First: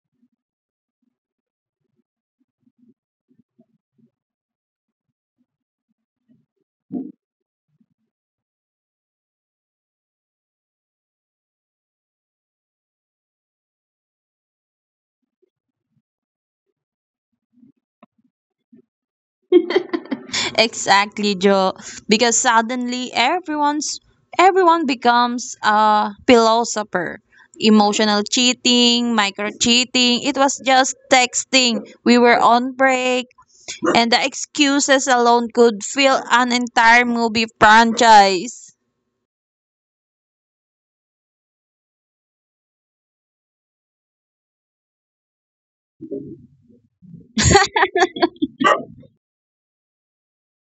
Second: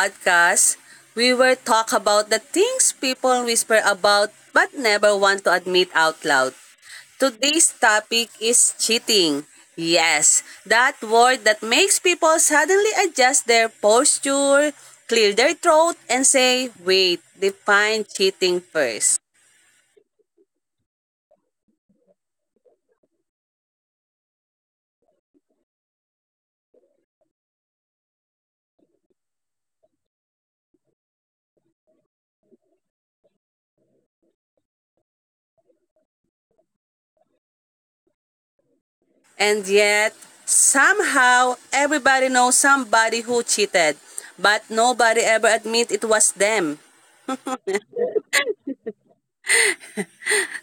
podcast. We will talk about the things people whisper about but never want to admit out loud. Today's topic is cheating. Yes, that word that makes people suddenly adjust their posture, clear their throat, and say, wait, define cheating first. Exactly, Joe. Because suddenly everyone becomes a philosopher. Emotional cheating, micro cheating, it was just texting. We were on break, and the excuses alone could fill an entire movie franchise. And yet, somehow, everybody knows somebody who cheated, but nobody ever admit it was them.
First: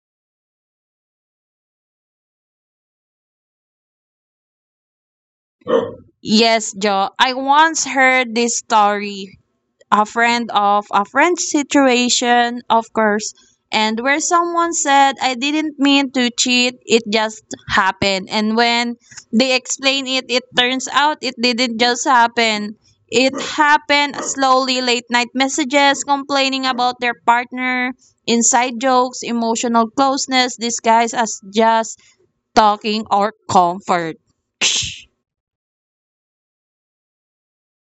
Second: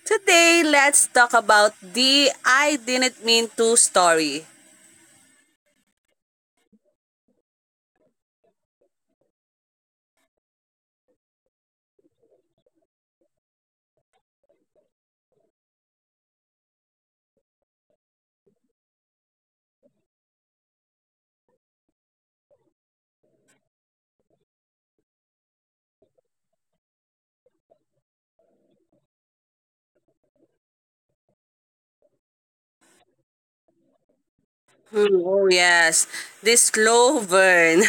Today, let's talk about the I didn't mean to story. Yes, Joe. I once heard this story, a friend of a friend situation, of course, and where someone said, I didn't mean to cheat, it just happened. And when they explain it, it turns out it didn't just happen. It happened slowly, late night messages, complaining about their partner, inside jokes, emotional closeness disguised as just talking or comfort. Hmm, oh yes, this slow burn,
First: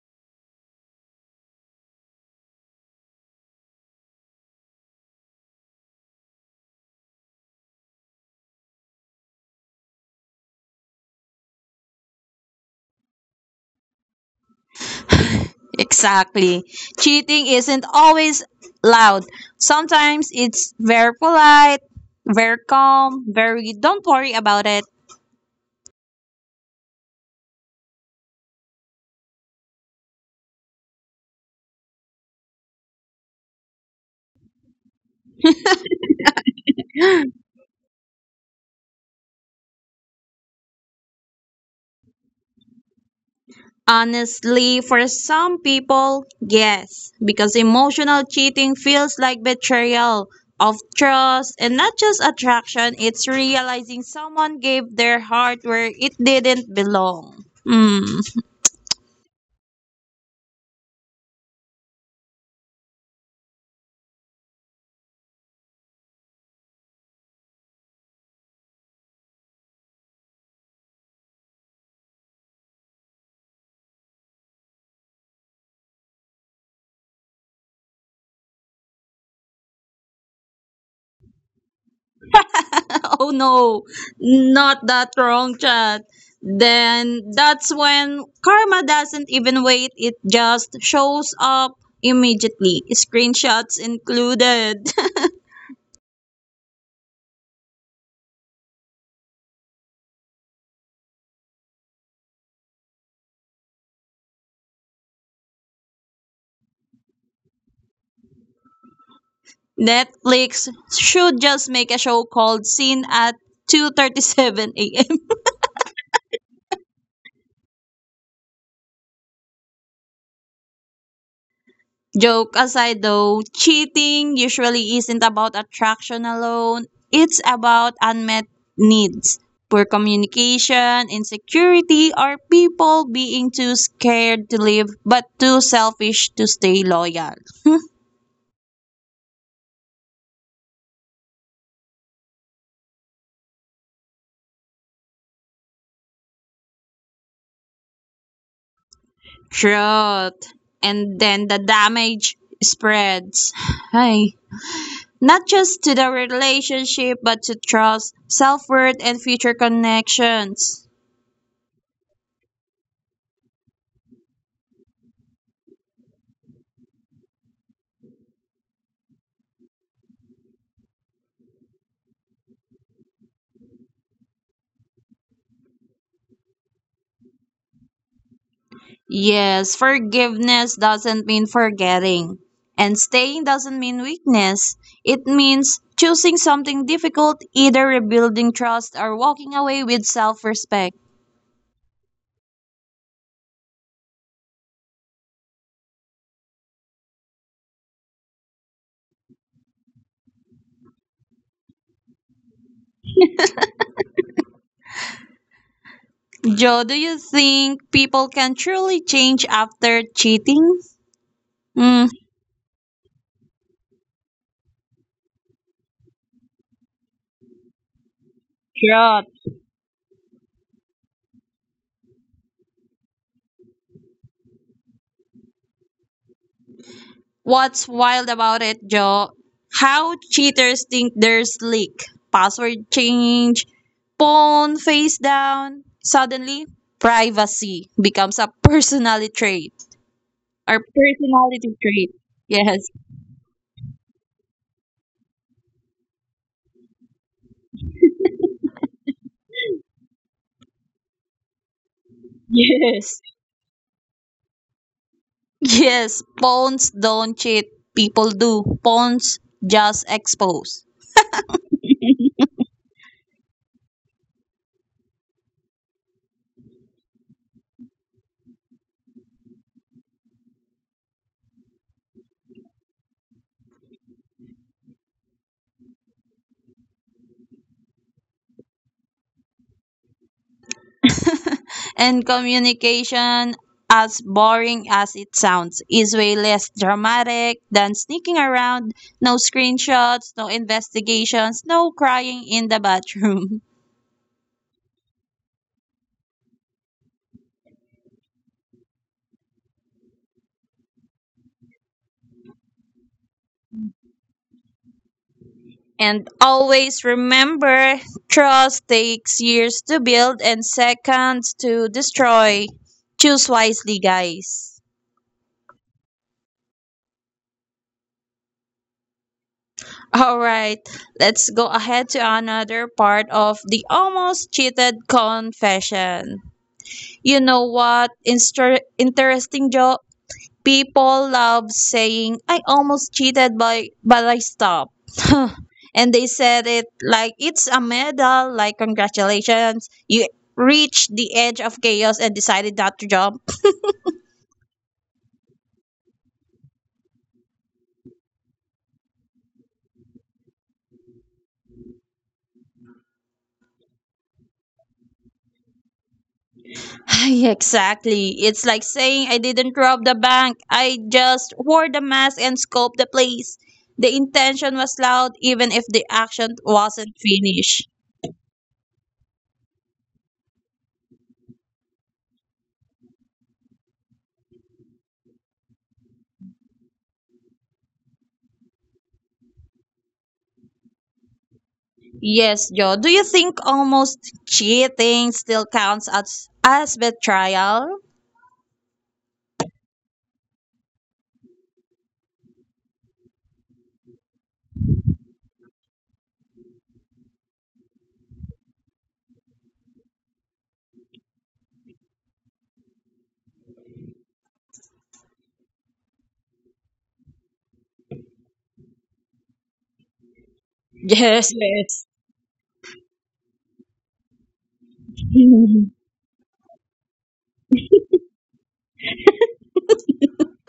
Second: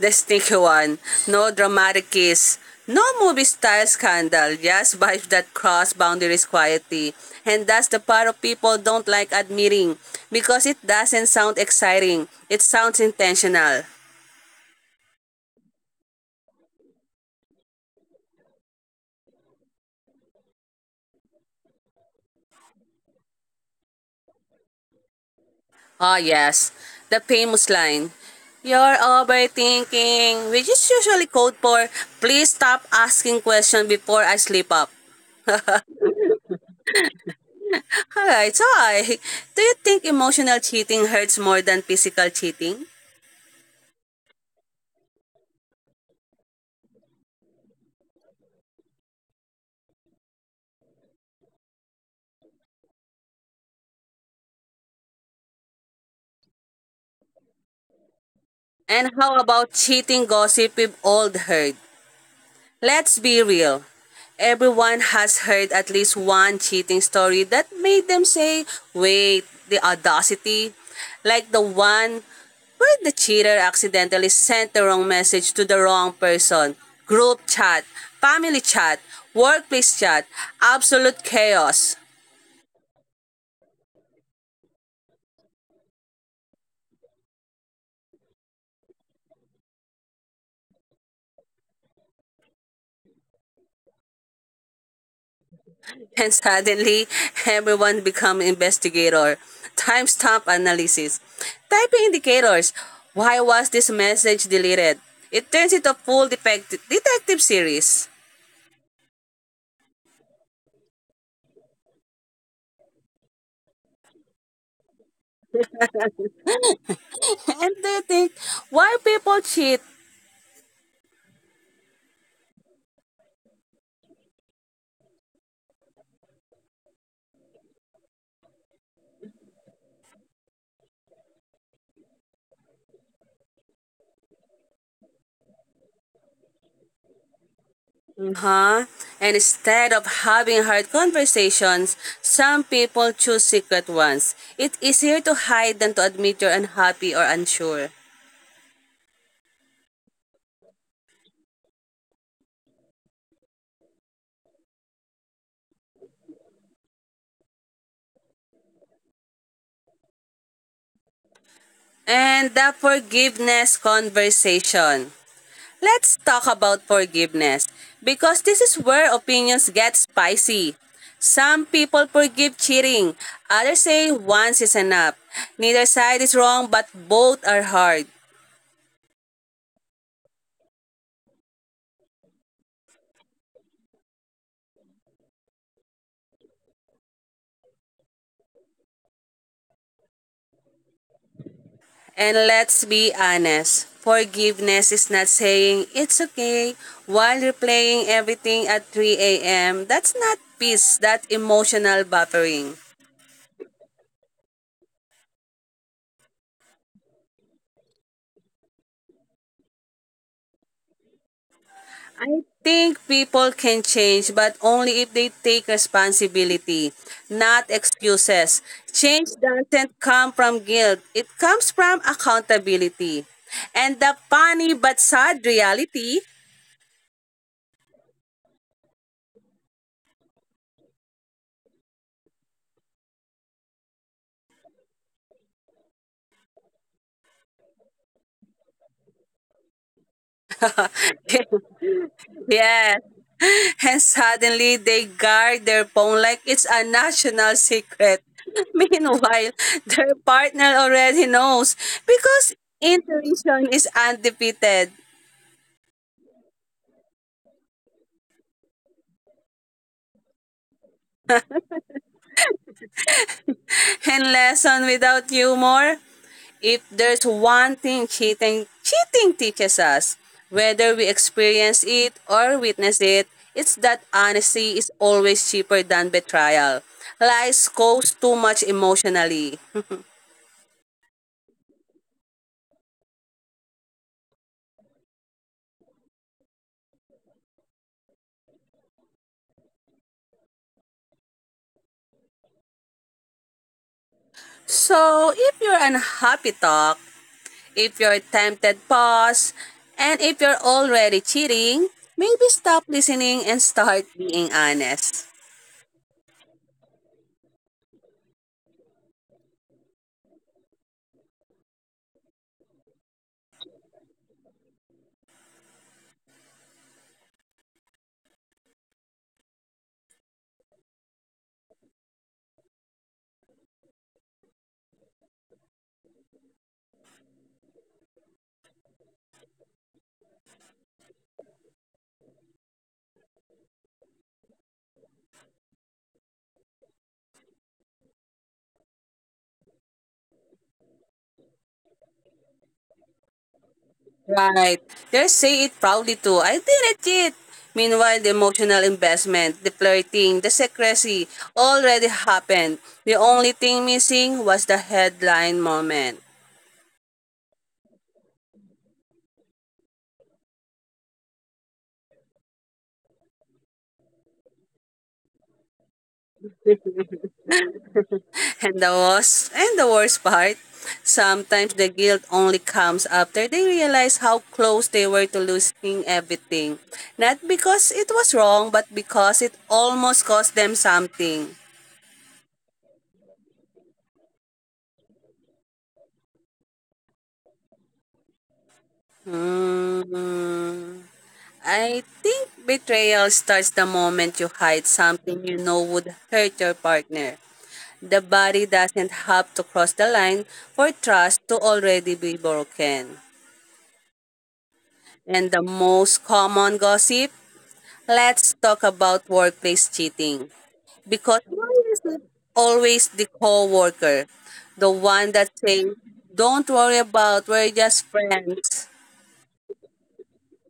the sneaky one. No dramatic kiss, no movie style scandal. Just vibes that cross boundaries quietly, and that's the part of people don't like admitting because it doesn't sound exciting. It sounds intentional. Exactly. Cheating isn't always loud. Sometimes it's very polite, very calm, very don't worry about it. Ah, yes. The famous line. You're overthinking, which is usually code for please stop asking questions before I slip up. Alright, do you think emotional cheating hurts more than physical cheating? Honestly, for some people, yes, because emotional cheating feels like betrayal of trust and not just attraction, it's realizing someone gave their heart where it didn't belong. Hmm. And how about cheating gossip we've all heard? Let's be real. Everyone has heard at least one cheating story that made them say, wait, the audacity. Like the one where the cheater accidentally sent the wrong message to the wrong person. Group chat, family chat, workplace chat, absolute chaos. Oh no, not that wrong chat. Then that's when karma doesn't even wait, it just shows up immediately, screenshots included. And suddenly, everyone become investigator. Time stamp analysis. Type indicators. Why was this message deleted? It turns into a full detective series. Netflix should just make a show called Scene at 2:37 a.m. And they think, why people cheat? Joke aside though, cheating usually isn't about attraction alone. It's about unmet needs, poor communication, insecurity, or people being too scared to live but too selfish to stay loyal. Huh? And instead of having hard conversations, some people choose secret ones. It's easier to hide than to admit you're unhappy or unsure. Truth. And then the damage spreads. Hi. Not just to the relationship but to trust, self worth, and future connections. And the forgiveness conversation. Let's talk about forgiveness because this is where opinions get spicy. Some people forgive cheating, others say once is enough. Neither side is wrong, but both are hard. Yes, forgiveness doesn't mean forgetting. And staying doesn't mean weakness. It means choosing something difficult, either rebuilding trust or walking away with self respect. And let's be honest, forgiveness is not saying it's okay while replaying everything at 3 a.m. That's not peace, that's emotional buffering. Joe, do you think people can truly change after cheating? Mm, I think people can change, but only if they take responsibility, not excuses. Change sure. doesn't come from guilt, it comes from accountability. And the funny but sad reality. What's wild about it, Joe? How cheaters think they're slick. Password change, phone face down. Suddenly, privacy becomes a personality trait. Or personality trait. Yes. Yes. And suddenly they guard their phone like it's a national secret. Meanwhile, their partner already knows because Yes. intuition is undefeated. Yes. Phones don't cheat. People do. Phones just expose. And lesson without humor? If there's one thing cheating teaches us, whether we experience it or witness it, it's that honesty is always cheaper than betrayal. Lies cost too much emotionally. And communication, as boring as it sounds, is way less dramatic than sneaking around, no screenshots, no investigations, no crying in the bathroom. So, if you're unhappy talk, if you're tempted pause, and if you're already cheating, maybe stop listening and start being honest. And always remember, trust takes years to build and seconds to destroy. Choose wisely, guys. All right, let's go ahead to another part of the almost cheated confession. You know what? Interesting joke. People love saying, I almost cheated, but I stopped. And they said it like it's a medal, like, congratulations. You reached the edge of chaos and decided not to jump. Right. They say it proudly too. I did it. Meanwhile, the emotional investment, the flirting, the secrecy already happened. The only thing missing was the headline moment. Ay, exactly. It's like saying, I didn't rob the bank. I just wore the mask and scoped the place. The intention was loud, even if the action wasn't finished. And the worst part, sometimes the guilt only comes after they realize how close they were to losing everything. Not because it was wrong, but because it almost cost them something. Yes, Joe. Do you think almost cheating still counts as betrayal? Hmm. I think betrayal starts the moment you hide something you know would hurt your partner. The body doesn't have to cross the line for trust to already be broken. And the most common gossip, let's talk about workplace cheating. Because Yes, why is yes. it always the coworker, the one that says, don't worry about, we're just friends.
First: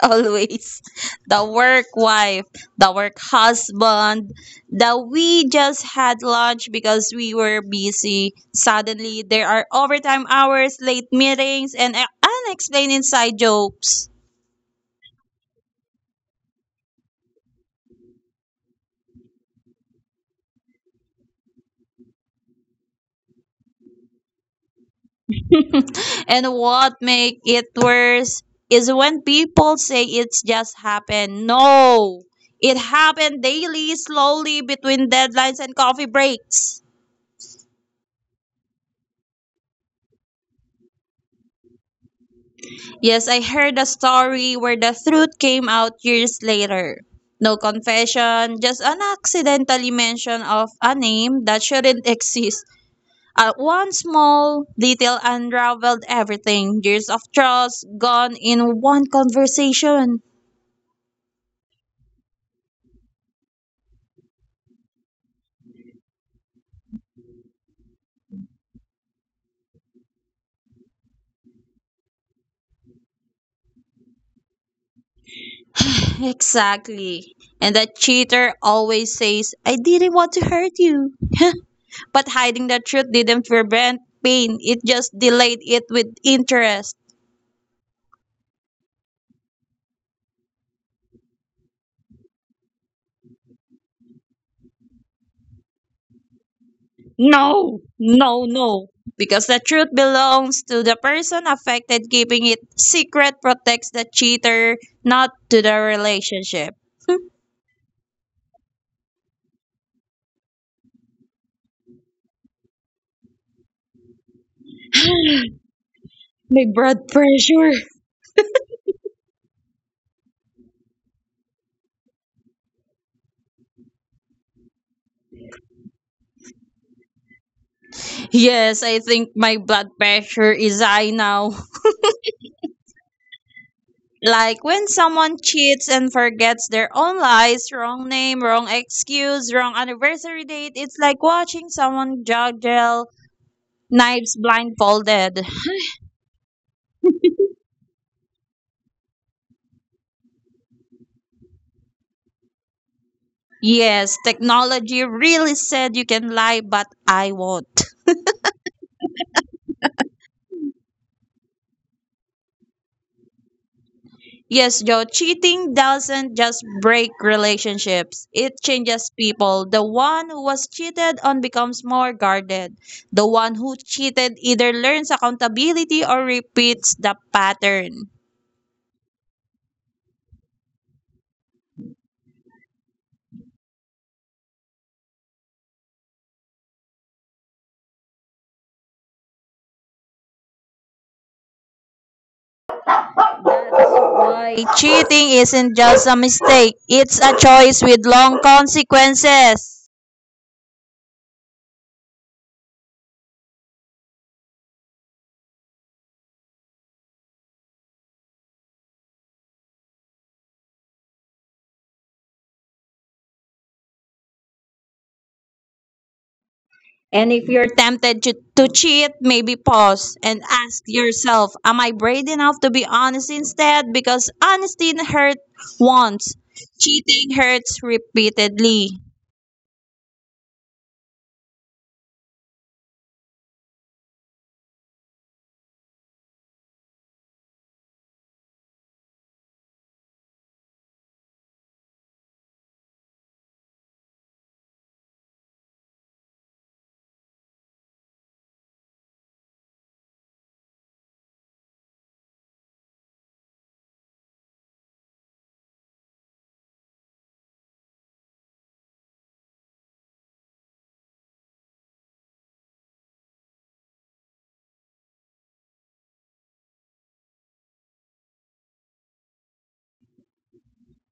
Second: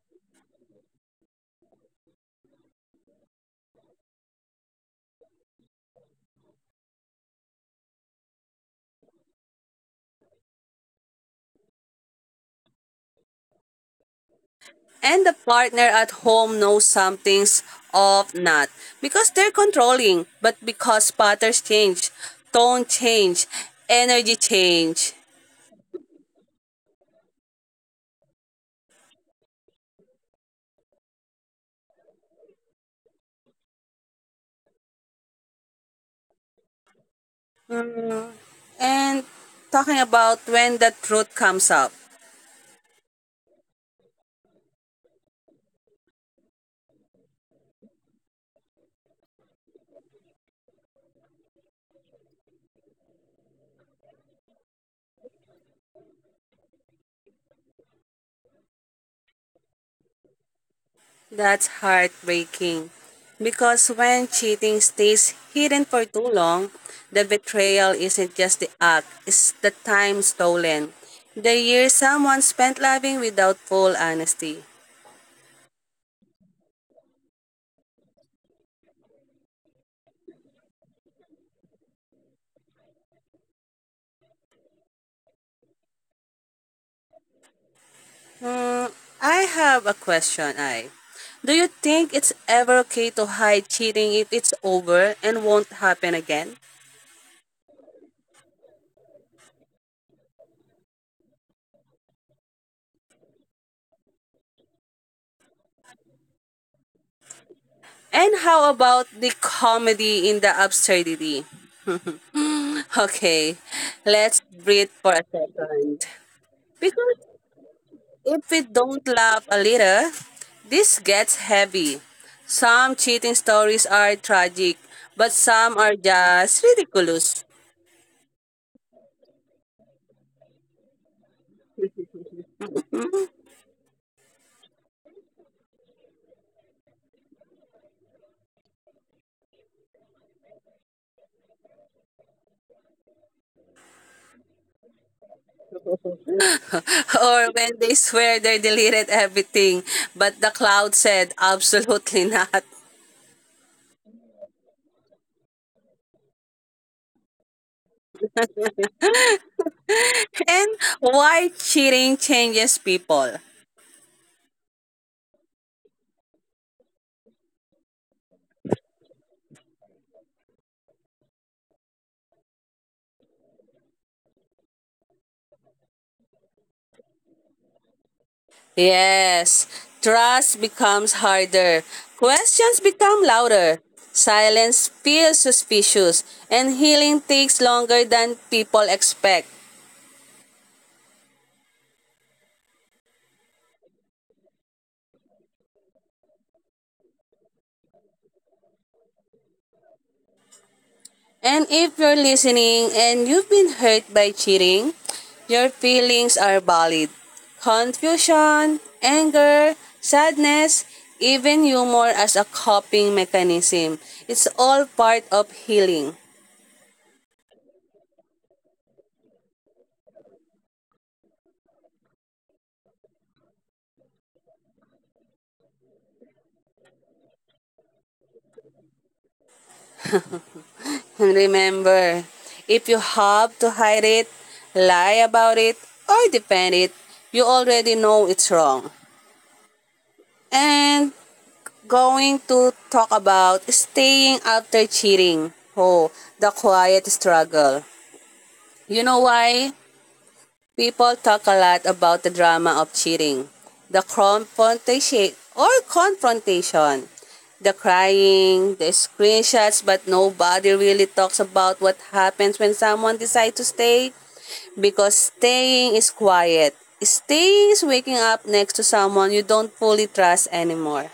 Always. The work wife, the work husband, the we just had lunch because we were busy. Suddenly, there are overtime hours, late meetings, and unexplained inside jokes. And the partner at home knows some things of not because they're controlling, but because patterns change, tone change, energy change. And what make it worse is when people say it's just happened. No, it happened daily, slowly between deadlines and coffee breaks. Mm, and talking about when the truth comes up, Yes, I heard a story where the truth came out years later. No confession, just an accidentally mention of a name that shouldn't exist. One small detail unraveled everything. Years of trust gone in one conversation. that's heartbreaking. Because when cheating stays hidden for too long, the betrayal isn't just the act, it's the time stolen. The years someone spent loving without full honesty. Exactly. And that cheater always says, I didn't want to hurt you. But hiding the truth didn't prevent pain, it just delayed it with interest. Mm, I have a question. Do you think it's ever okay to hide cheating if it's over and won't happen again? No, no, no. Because the truth belongs to the person affected, keeping it secret protects the cheater, not to the relationship. And how about the comedy in the absurdity? Okay, let's breathe for a second. My blood Because pressure. if we don't laugh a little, this gets heavy. Some cheating stories are tragic, but some are just ridiculous. Yes, I think my blood pressure is high now. Like when someone cheats and forgets their own lies, wrong name, wrong excuse, wrong anniversary date, it's like watching someone juggle knives blindfolded. Or when they swear they deleted everything, but the cloud said absolutely not. Yes, technology really said, you can lie, but I won't. And why cheating changes people. Yes, Joe, cheating doesn't just break relationships, it changes people. The one who was cheated on becomes more guarded. The one who cheated either learns accountability or repeats the pattern. Yes, trust becomes harder. Questions become louder. Silence feels suspicious, and healing takes longer than people expect. Like, cheating isn't just a mistake, it's a choice with long consequences. And if you're listening and you've been hurt by cheating, your feelings are valid. Confusion, anger, sadness, even humor as a coping mechanism. It's all part of healing. And if you're tempted to cheat, maybe pause and ask yourself, am I brave enough to be honest instead? Because honesty hurts once, cheating hurts repeatedly. And remember, if you have to hide it, lie about it, or defend it, you already know it's wrong. And going to talk about staying after cheating. Oh, the quiet struggle. You know why? People talk a lot about the drama of cheating. The confrontation. The crying, the screenshots, but nobody really talks about what happens when someone decides to stay. Because staying is quiet. Staying is waking up next to someone you don't fully trust anymore.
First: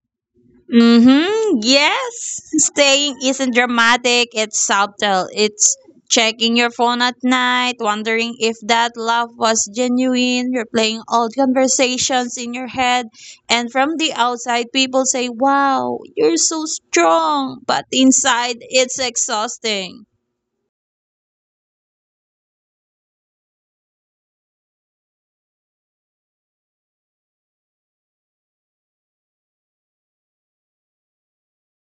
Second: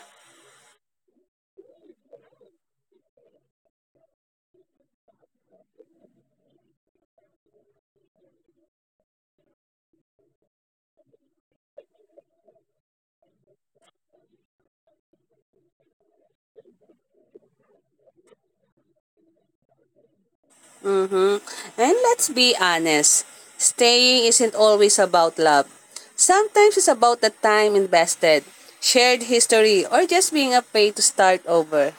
Mm-hmm. Yes. Staying isn't dramatic, it's subtle. It's checking your phone at night, wondering if that laugh was genuine, replaying old conversations in your head. And from the outside, people say, wow, you're so strong. But inside, it's exhausting. Mm-hmm. And let's be honest, staying isn't always about love. Sometimes it's about the time invested, shared history, or just being afraid to start over.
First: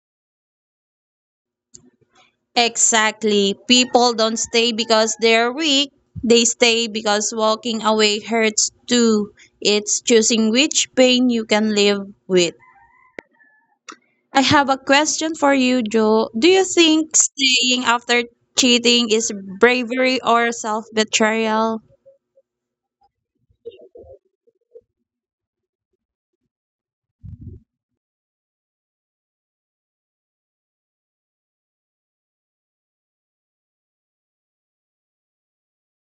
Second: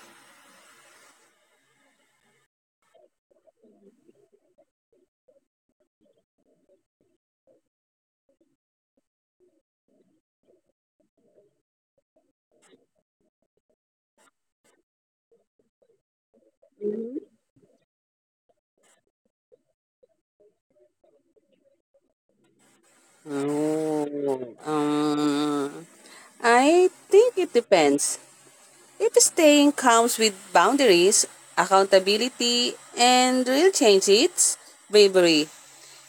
Exactly. People don't stay because they're weak. They stay because walking away hurts too. It's choosing which pain you can live with. I have a question for you, Joe. Do you think staying after cheating is bravery or self betrayal? Um, I think it depends. If staying comes with boundaries, accountability, and real change, it's bravery.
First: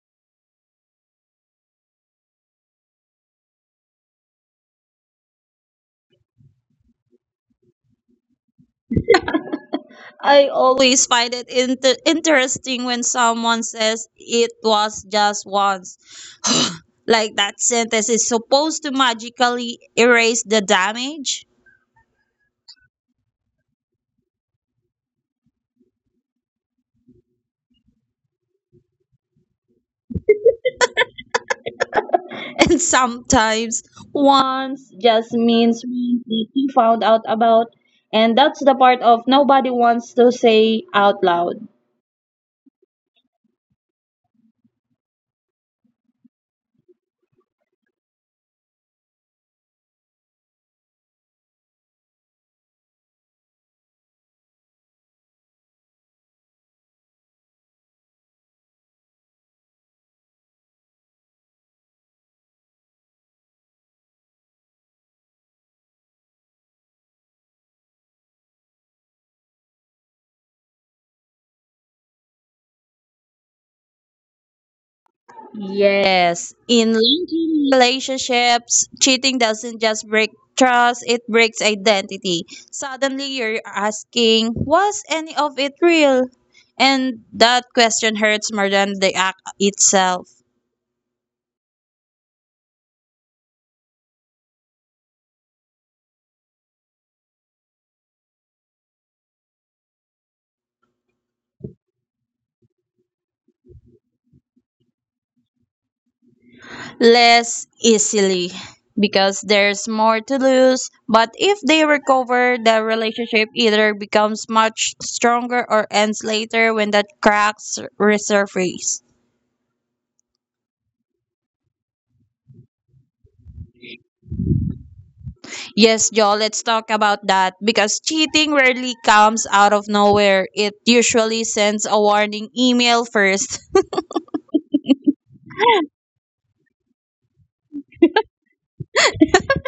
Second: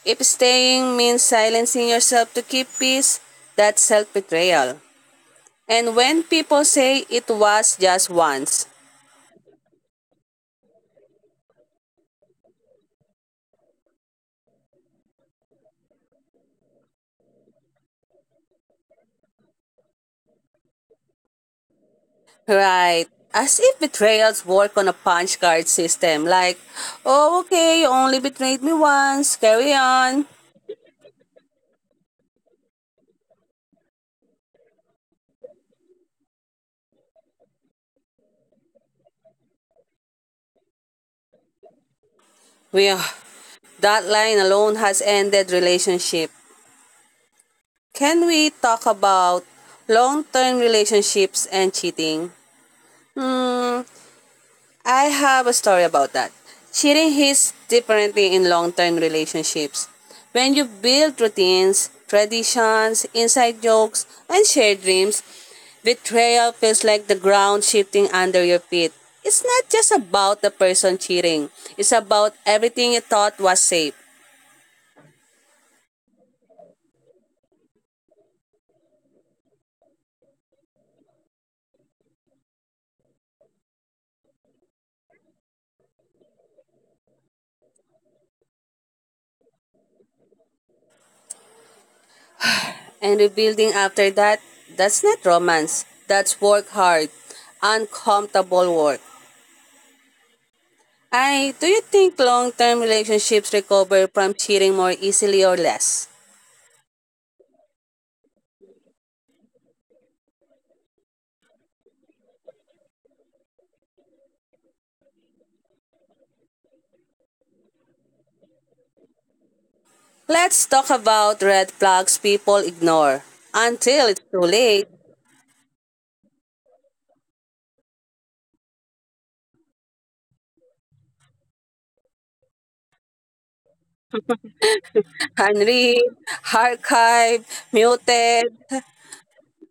If staying means silencing yourself to keep peace, that's self betrayal. And when people say it was just once, I always find it interesting when someone says it was just once. Like that sentence is supposed to magically erase the damage. right. As if betrayals work on a punch card system. Like, oh, okay, you only betrayed me once. Carry on. And sometimes once just means once that you found out about. And that's the part of nobody wants to say out loud. Well, that line alone has ended relationship. Can we talk about long-term relationships and cheating? Hmm, I have a story about that. Cheating hits differently in long term relationships. When you build routines, traditions, inside jokes, and shared dreams, betrayal feels like the ground shifting under your feet. It's not just about the person cheating, it's about everything you thought was safe. Yes, in long-term relationships, cheating doesn't just break trust, it breaks identity. Suddenly you're asking, was any of it real? And that question hurts more than the act itself. And rebuilding after that, that's not romance, that's work hard, uncomfortable work. Do you think long-term relationships recover from cheating more easily or less? Less easily, because there's more to lose, but if they recover, the relationship either becomes much stronger or ends later when that cracks resurface. Let's talk about red flags people ignore until it's too late. Yes, Joel, let's talk about that because cheating rarely comes out of nowhere. It usually sends a warning email first. Henry, archive, muted.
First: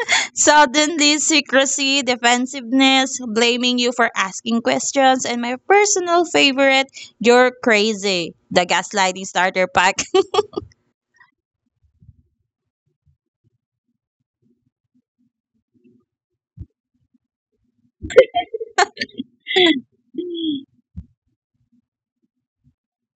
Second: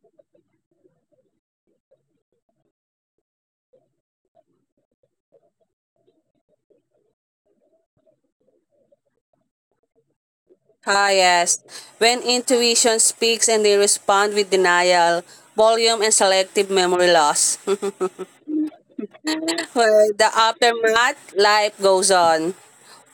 Suddenly, secrecy, defensiveness, blaming you for asking questions, and my personal favorite, you're crazy, the gaslighting starter pack. Ah, yes. When intuition speaks and they respond with denial, volume, and selective memory loss. For the aftermath, life goes on.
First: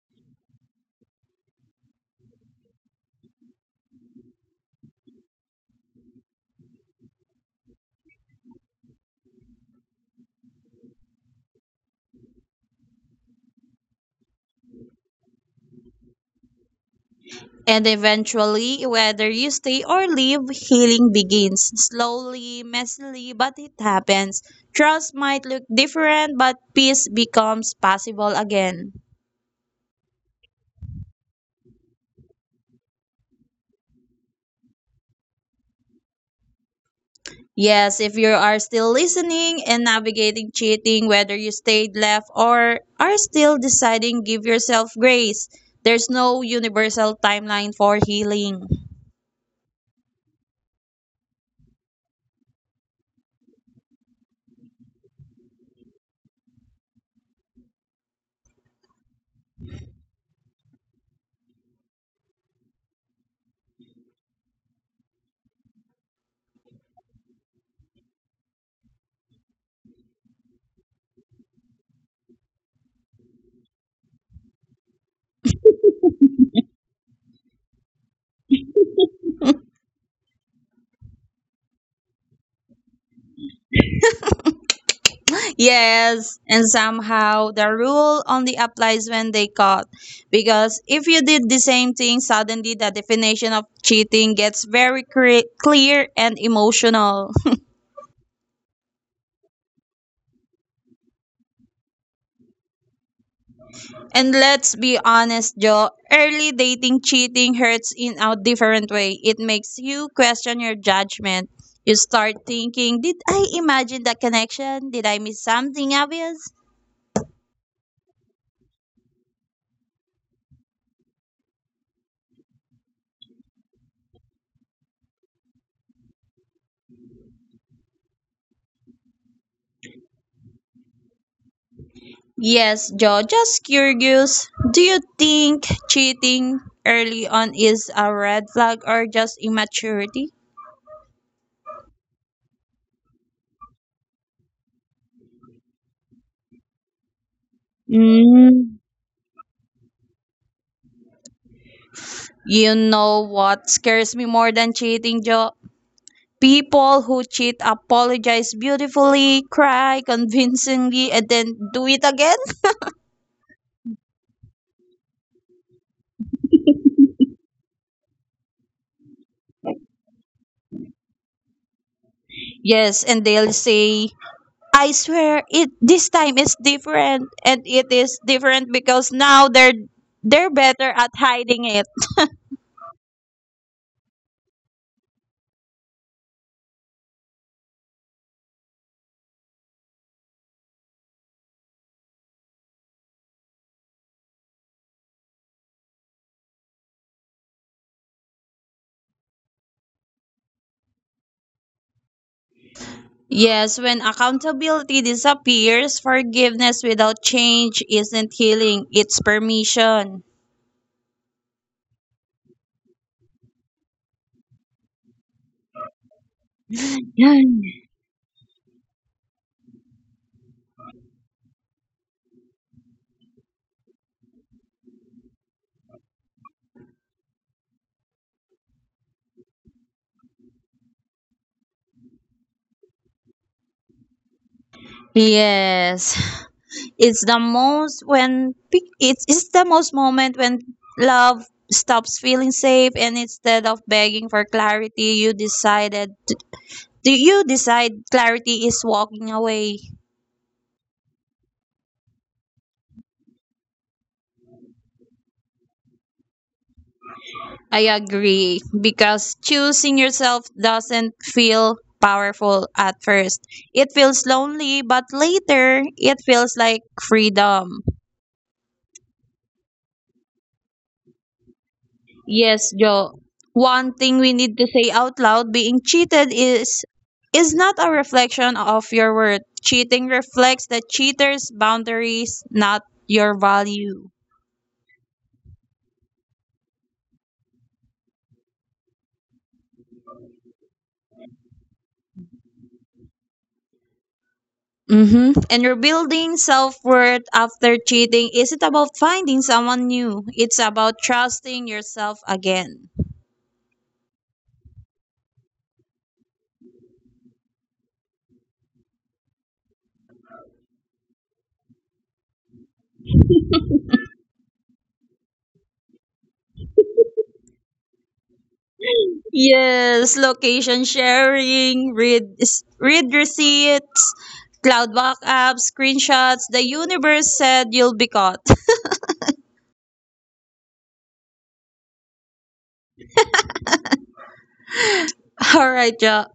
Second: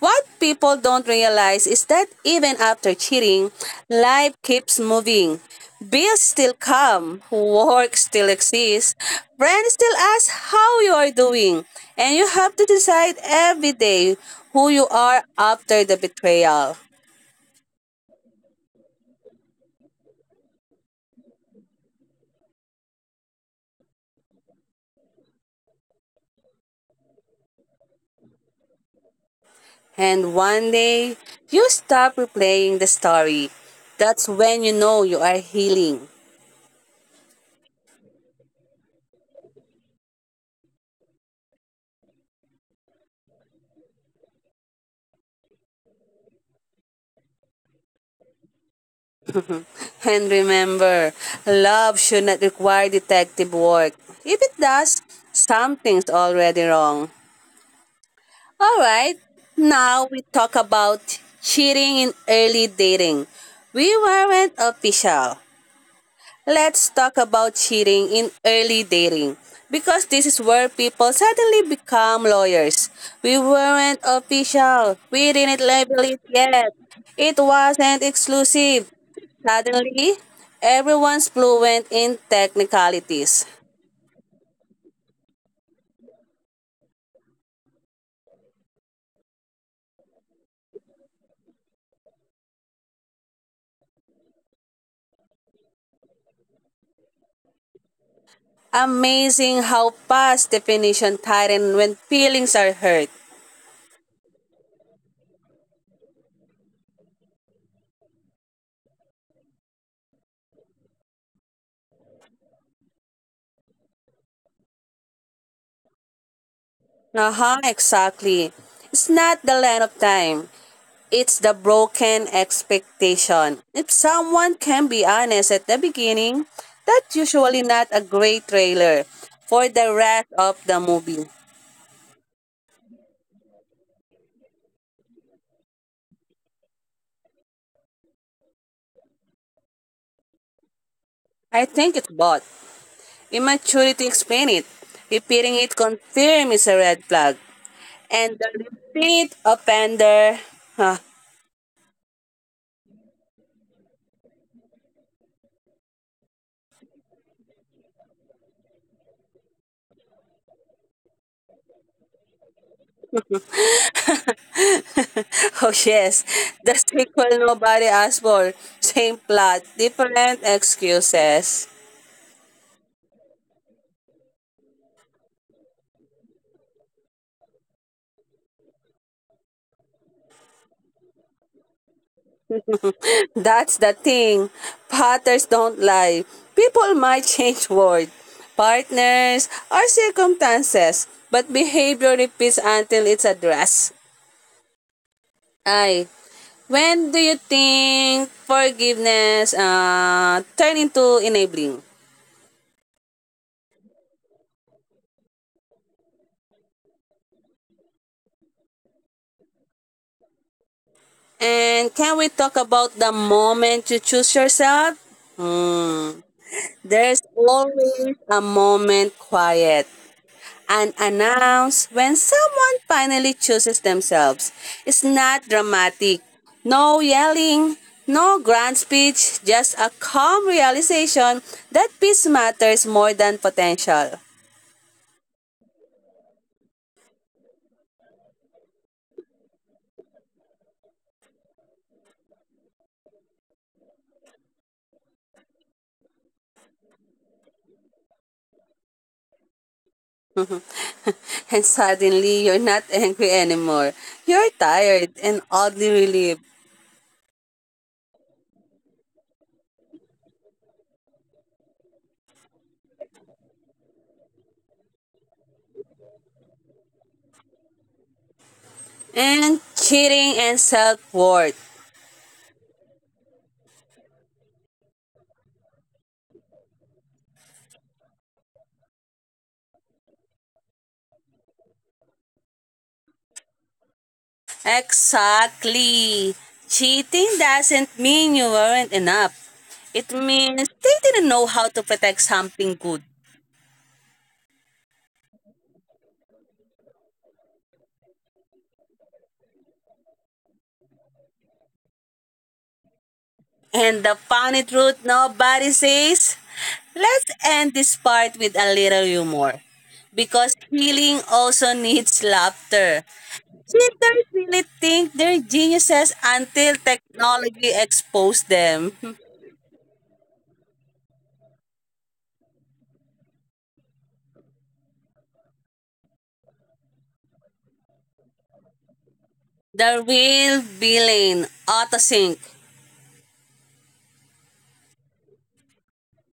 What people don't realize is that even after cheating, life keeps moving. Bills still come, work still exists, friends still ask how you are doing, and you have to decide every day who you are after the betrayal. And eventually, whether you stay or leave, healing begins. Slowly, messily, but it happens. Trust might look different, but peace becomes possible again. And one day, you stop replaying the story. That's when you know you are healing. Yes, if you are still listening and navigating cheating, whether you stayed, left, or are still deciding, give yourself grace. There's no universal timeline for healing. And remember, love should not require detective work. If it does, something's already wrong. Alright, now we talk about cheating in early dating. We weren't official. Let's talk about cheating in early dating because this is where people suddenly become lawyers. We weren't official, we didn't label it yet, it wasn't exclusive. Suddenly, everyone's fluent in technicalities. Yes, and somehow the rule only applies when they caught. Because if you did the same thing, suddenly the definition of cheating gets very clear and emotional. Amazing how past definition tighten when feelings are hurt. And let's be honest, Joe, early dating cheating hurts in a different way. It makes you question your judgment. You start thinking, did I imagine that connection? Did I miss something obvious? Uh-huh, exactly. It's not the length of time. It's the broken expectation. If someone can be honest at the beginning, that's usually not a great trailer for the rest of the movie. Yes, Joe, just curious. Do you think cheating early on is a red flag or just immaturity? I think it's both. Immaturity explain it. Repeating it confirm it's a red flag. And the Mm. repeat offender. Huh. You know what scares me more than cheating, Joe? People who cheat apologize beautifully, cry convincingly, and then do it again. Oh yes, the sequel nobody asked for. Same plot, different excuses. Yes, and they'll say, I swear it, this time is different, and it is different because now they're better at hiding it. That's the thing. Patterns don't lie. People might change word, partners, or circumstances, but behavior repeats until it's addressed. Ay, when do you think forgiveness turn into enabling? Yes, when accountability disappears, forgiveness without change isn't healing, it's permission. And can we talk about the moment you choose yourself? Hmm. There's always a moment quiet and announce when someone finally chooses themselves. It's not dramatic. No yelling, no grand speech, just a calm realization that peace matters more than potential. Yes. It's the most when it's the most moment when love stops feeling safe, and instead of begging for clarity you decided to, do you decide clarity is walking away. And suddenly, you're not angry anymore. You're tired and oddly relieved. I agree, because choosing yourself doesn't feel powerful at first, it feels lonely, but later it feels like freedom. And cheating and self worth. Yes, Joe. One thing we need to say out loud, being cheated is not a reflection of your worth. Cheating reflects the cheater's boundaries, not your value. Exactly. Cheating doesn't mean you weren't enough. It means they didn't know how to protect something good. Mm-hmm. And rebuilding self worth after cheating isn't about finding someone new. It's about trusting yourself again. And the funny truth nobody says, let's end this part with a little humor. Because healing also needs laughter. Cheaters really think they're geniuses until technology exposed them. Yes, location sharing, read receipts, cloud backups, screenshots. The universe said you'll be caught. The real villain, autosync. All right, yeah.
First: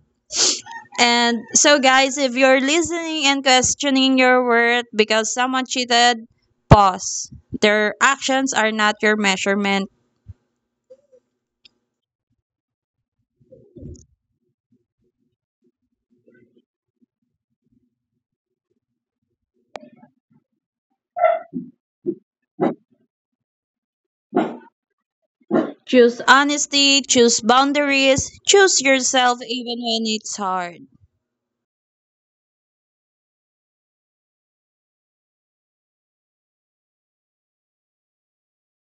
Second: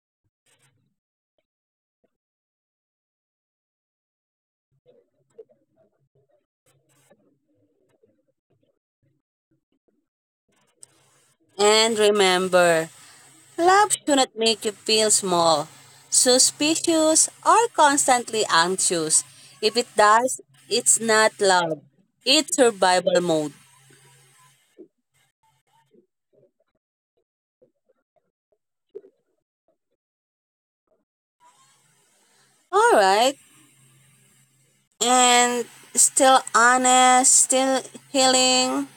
And so, guys, if you're listening and questioning your worth because someone cheated, pause. Their actions are not your measurement. And remember, love should not make you feel small, suspicious, or constantly anxious. If it does, it's not love. It's survival mode. Choose honesty, choose boundaries, choose yourself even when it's hard. All right. And still honest, still healing.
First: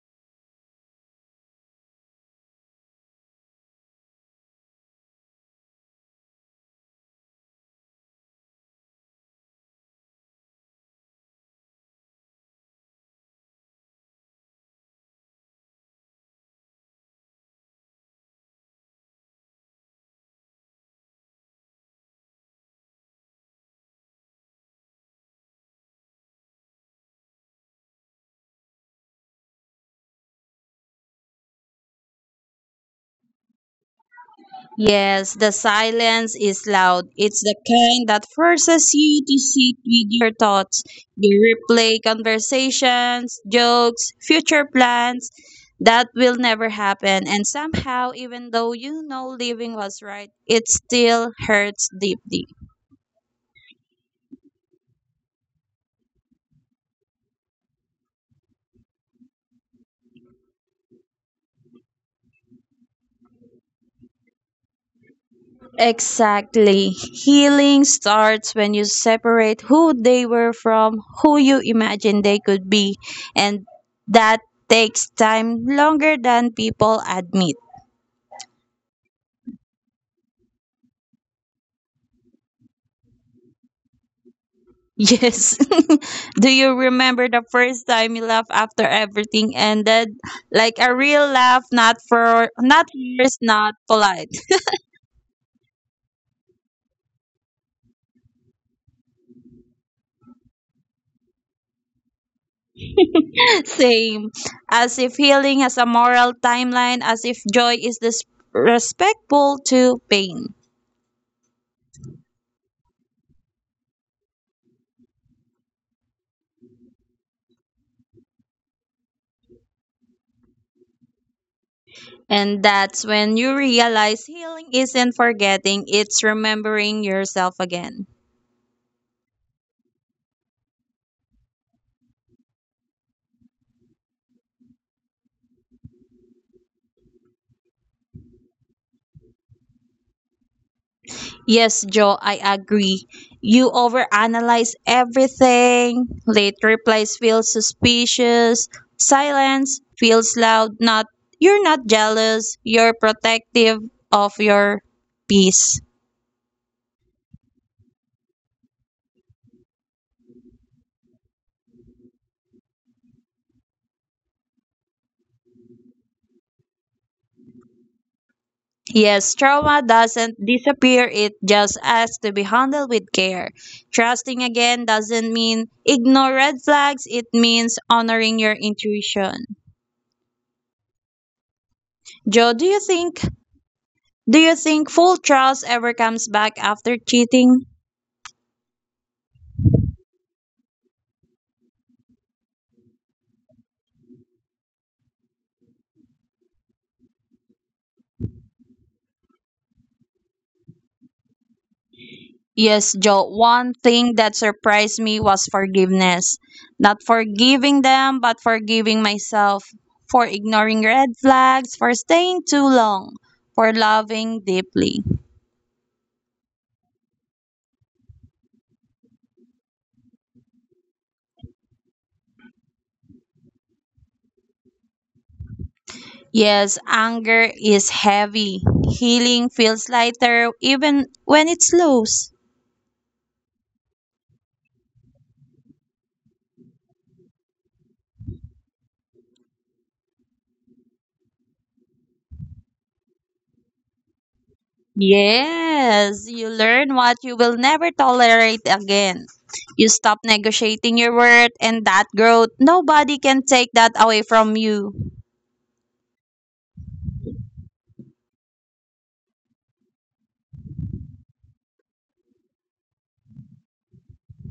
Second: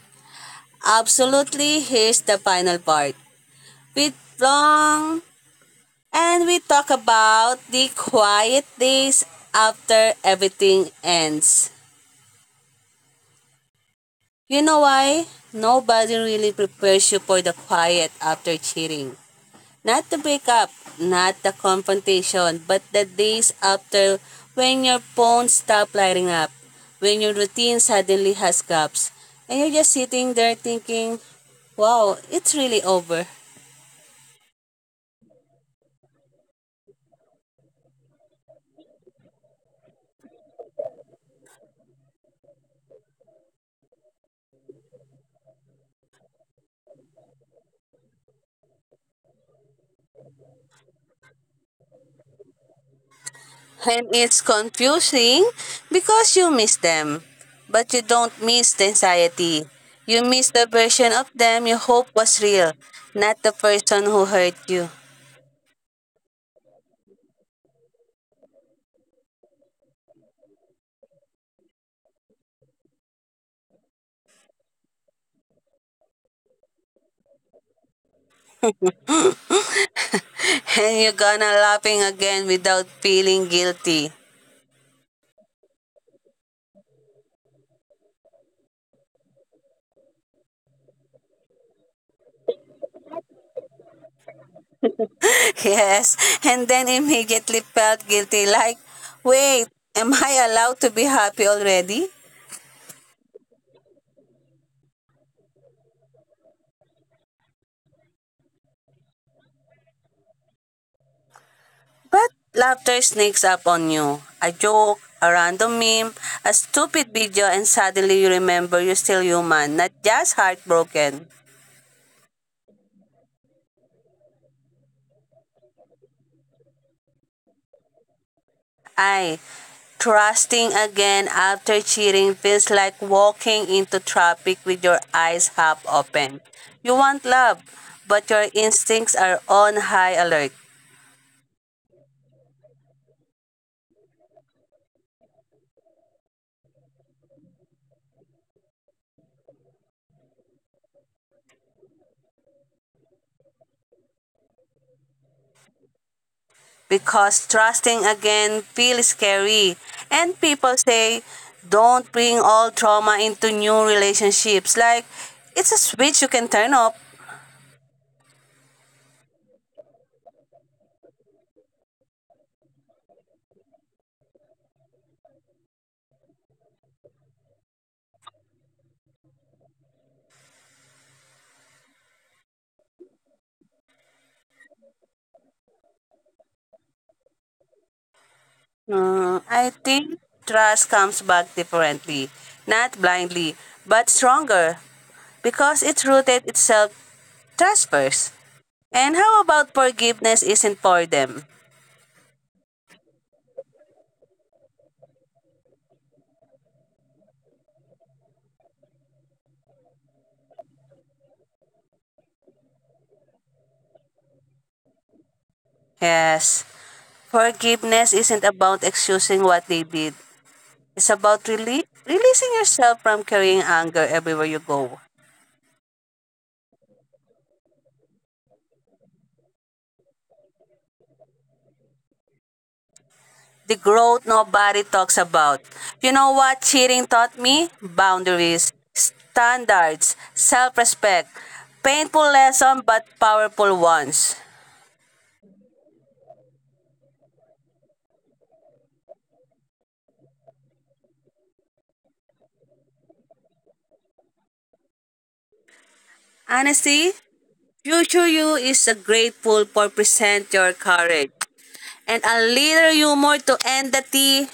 Absolutely, here's the final part. With long, and we talk about the quiet days after everything ends. You know why? Nobody really prepares you for the quiet after cheating. Not the breakup, not the confrontation, but the days after when your phone stops lighting up, when your routine suddenly has gaps, and you're just sitting there thinking, wow, it's really over. Yes, the silence is loud. It's the kind that forces you to sit with your thoughts. You replay conversations, jokes, future plans that will never happen. And somehow, even though you know living was right, it still hurts deeply. And it's confusing because you miss them, but you don't miss the anxiety. You miss the version of them you hope was real, not the person who hurt you. Exactly. Healing starts when you separate who they were from who you imagine they could be. And that takes time, longer than people admit. And you're gonna laughing again without feeling guilty. Yes. Do you remember the first time you laughed after everything ended? Like a real laugh, not for not first, not polite. Yes, and then immediately felt guilty like, wait, am I allowed to be happy already? Same. As if healing has a moral timeline, as if joy is this respectful to pain. But laughter sneaks up on you. A joke, a random meme, a stupid video, and suddenly you remember you're still human, not just heartbroken. And that's when you realize healing isn't forgetting, it's remembering yourself again. I. Trusting again after cheating feels like walking into traffic with your eyes half open. You want love, but your instincts are on high alert Yes, Joe, I agree. You overanalyze everything. Late replies feel suspicious. Silence feels loud. Not you're not jealous. You're protective of your peace. because trusting again feels scary. And people say, don't bring all trauma into new relationships. Like, it's a switch you can turn off. Yes, trauma doesn't disappear. It just has to be handled with care. Trusting again doesn't mean ignore red flags. It means honoring your intuition. Joe, do you think full trust ever comes back after cheating? I think trust comes back differently, not blindly, but stronger, because it's rooted itself trust first. And how about forgiveness isn't for them? Yes, Joe. One thing that surprised me was forgiveness. Not forgiving them, but forgiving myself. For ignoring red flags, for staying too long, for loving deeply. Yes, forgiveness isn't about excusing what they did. It's about releasing yourself from carrying anger everywhere you go. Yes, anger is heavy. Healing feels lighter even when it slows. The growth nobody talks about. You know what cheating taught me? Boundaries, standards, self-respect. Painful lesson but powerful ones. Yes, you learn what you will never tolerate again. You stop negotiating your worth, and that growth, nobody can take that away from you. Honestly, future you is grateful for present your courage and a little humor to end the tea.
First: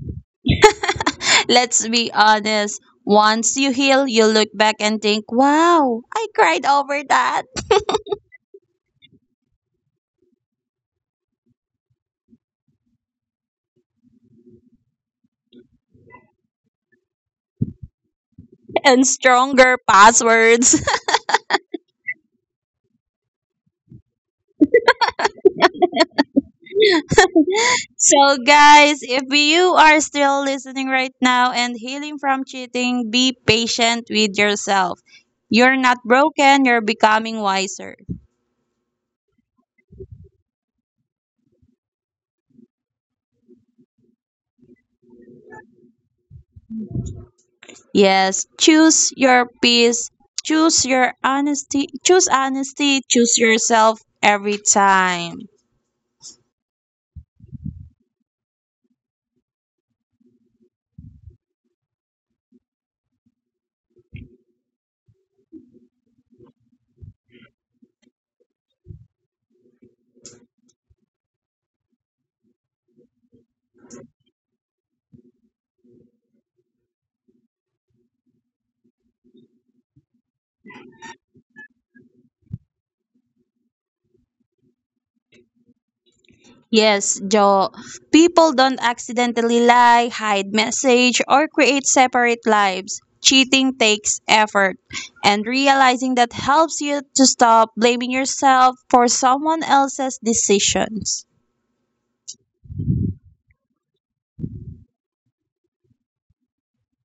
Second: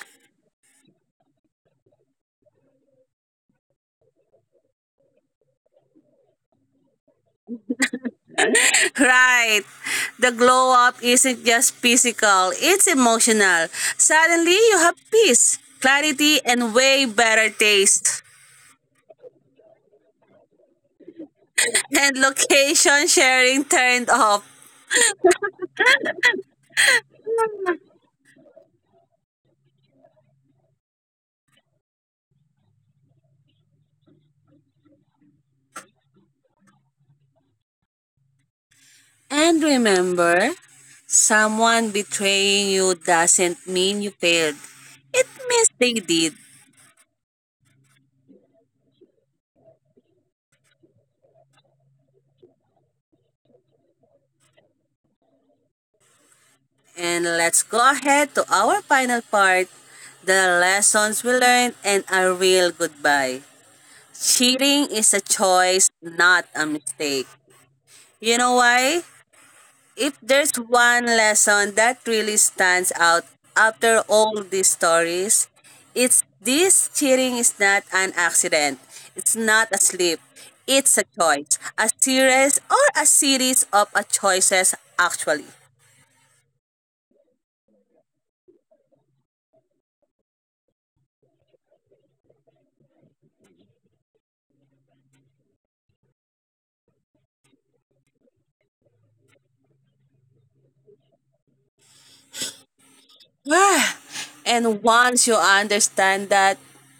Let's be honest. Once you heal, you look back and think, wow, I cried over that. Right. The glow up isn't just physical, it's emotional. Suddenly you have peace, clarity, and way better taste. And stronger passwords. And location sharing turned off. So, guys, if you are still listening right now and healing from cheating, be patient with yourself. You're not broken, you're becoming wiser. And remember, someone betraying you doesn't mean you failed. It means they did. Yes, choose your peace, choose your honesty, choose yourself every time. And let's go ahead to our final part, the lessons we learned and a real goodbye. Cheating is a choice, not a mistake. You know why? If there's one lesson that really stands out after all these stories, it's this cheating is not an accident. It's not a slip. It's a choice. A series or a series of a choices actually. Yes, Joe. People don't accidentally lie, hide message, or create separate lives. Cheating takes effort, and realizing that helps you to stop blaming yourself for someone else's decisions. Ah, and once you understand that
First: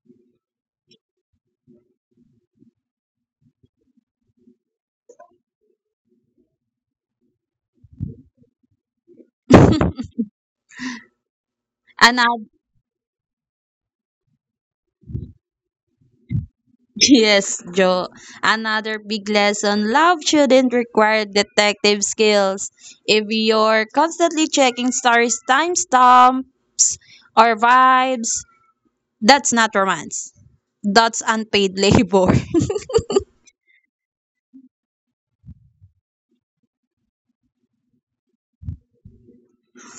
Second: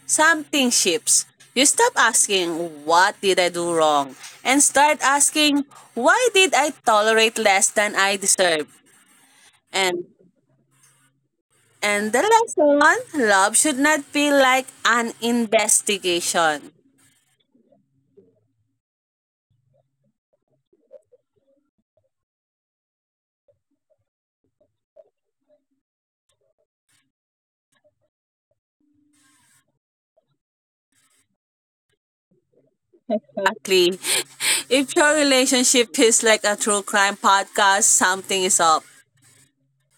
something shifts, you stop asking, what did I do wrong? And start asking, why did I tolerate less than I deserve? And And the Another last one, love should not be like an investigation. Yes, Joe. Another big lesson, love shouldn't require detective skills. If you're constantly checking stories, timestamps, or vibes, that's not romance. That's unpaid labor. Exactly. If your relationship feels like a true crime podcast, something is up.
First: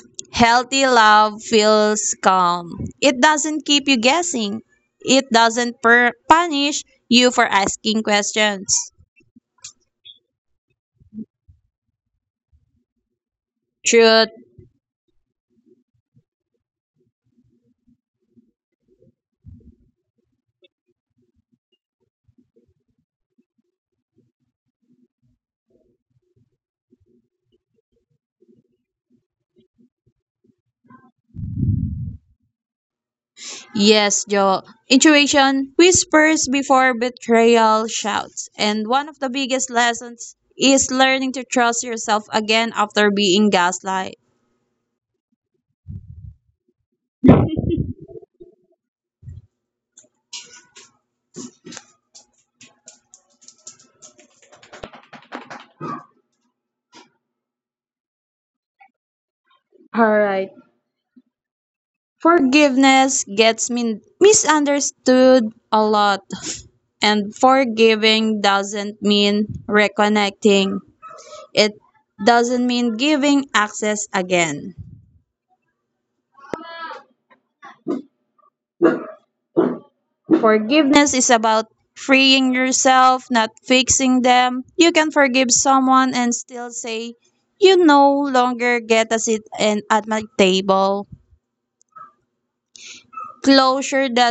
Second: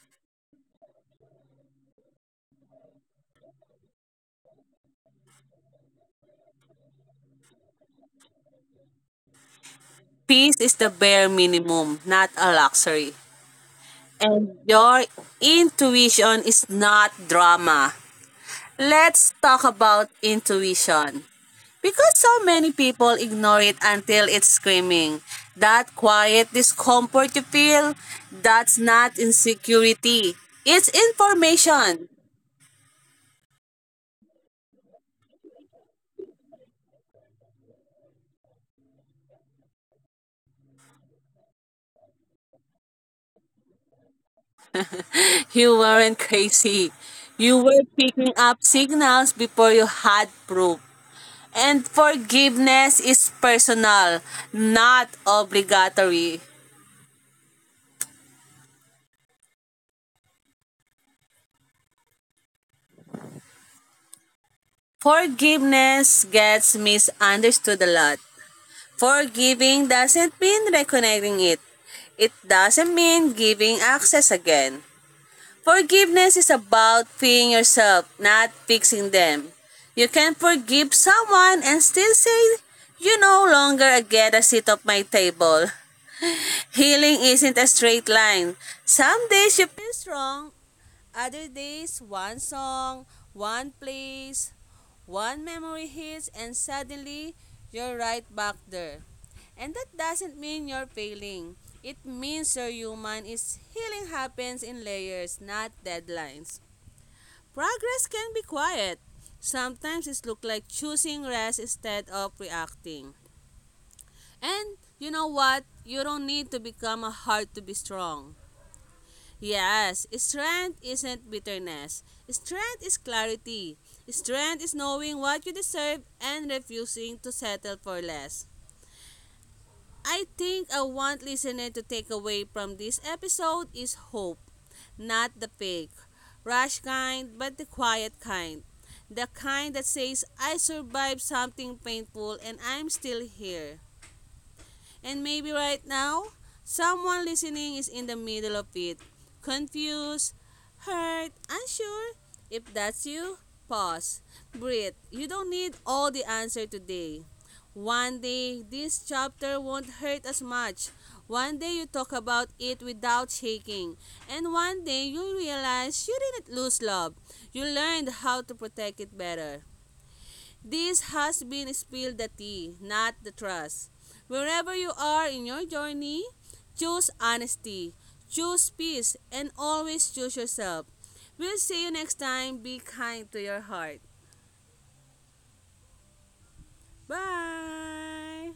Healthy love feels calm. It doesn't keep you guessing, it doesn't punish you for asking questions. Peace is the bare minimum, not a luxury. Truth. And your intuition is not drama. Let's talk about intuition. Because so many people ignore it until it's screaming. That quiet discomfort you feel, that's not insecurity. It's information. Yes, Joe. Intuition whispers before betrayal shouts. And one of the biggest lessons is learning to trust yourself again after being gaslight. You weren't crazy. You were picking up signals before you had proof. And forgiveness is personal, not obligatory. All right. Forgiveness gets misunderstood a lot, Forgiveness gets and misunderstood a lot. forgiving doesn't mean Forgiving doesn't mean reconnecting. reconnecting it. It It doesn't doesn't mean mean giving giving access access again. again. Forgiveness is about freeing yourself, not fixing them. You can forgive Forgiveness is someone about and still say, freeing you yourself, no not longer fixing get a them. seat at You my can forgive table. someone and still say, Healing isn't a you straight no line. longer get Some a seat days you in, feel at my strong, table. other days one song, one Closure doesn't place, one memory hits, and suddenly you're right back there. And that doesn't mean you're failing. It means you're human is healing happens in layers, not deadlines. Progress can be quiet. Sometimes it looks like choosing rest instead of reacting. And you know what? You don't need to become a heart to be strong. Yes, strength isn't bitterness. Strength is clarity. Strength is knowing what you deserve and refusing to settle for less. I think I want listener to take away from this episode is hope, not the fake, rash kind, but the quiet kind. The kind that says, I survived something painful and I'm still here. And maybe right now, someone listening is in the middle of it, confused, hurt, unsure. If that's you, pause, breathe. You don't need all the answer today. One day, this chapter won't hurt as much. One day, you talk about it without shaking. And one day, you realize you didn't lose love. You learned how to protect it better. This has been Spilled the Tea, Not the Trust. Wherever you are in your journey, choose honesty, choose peace, and always choose yourself. We'll see you next time. Be kind to your heart. Bye!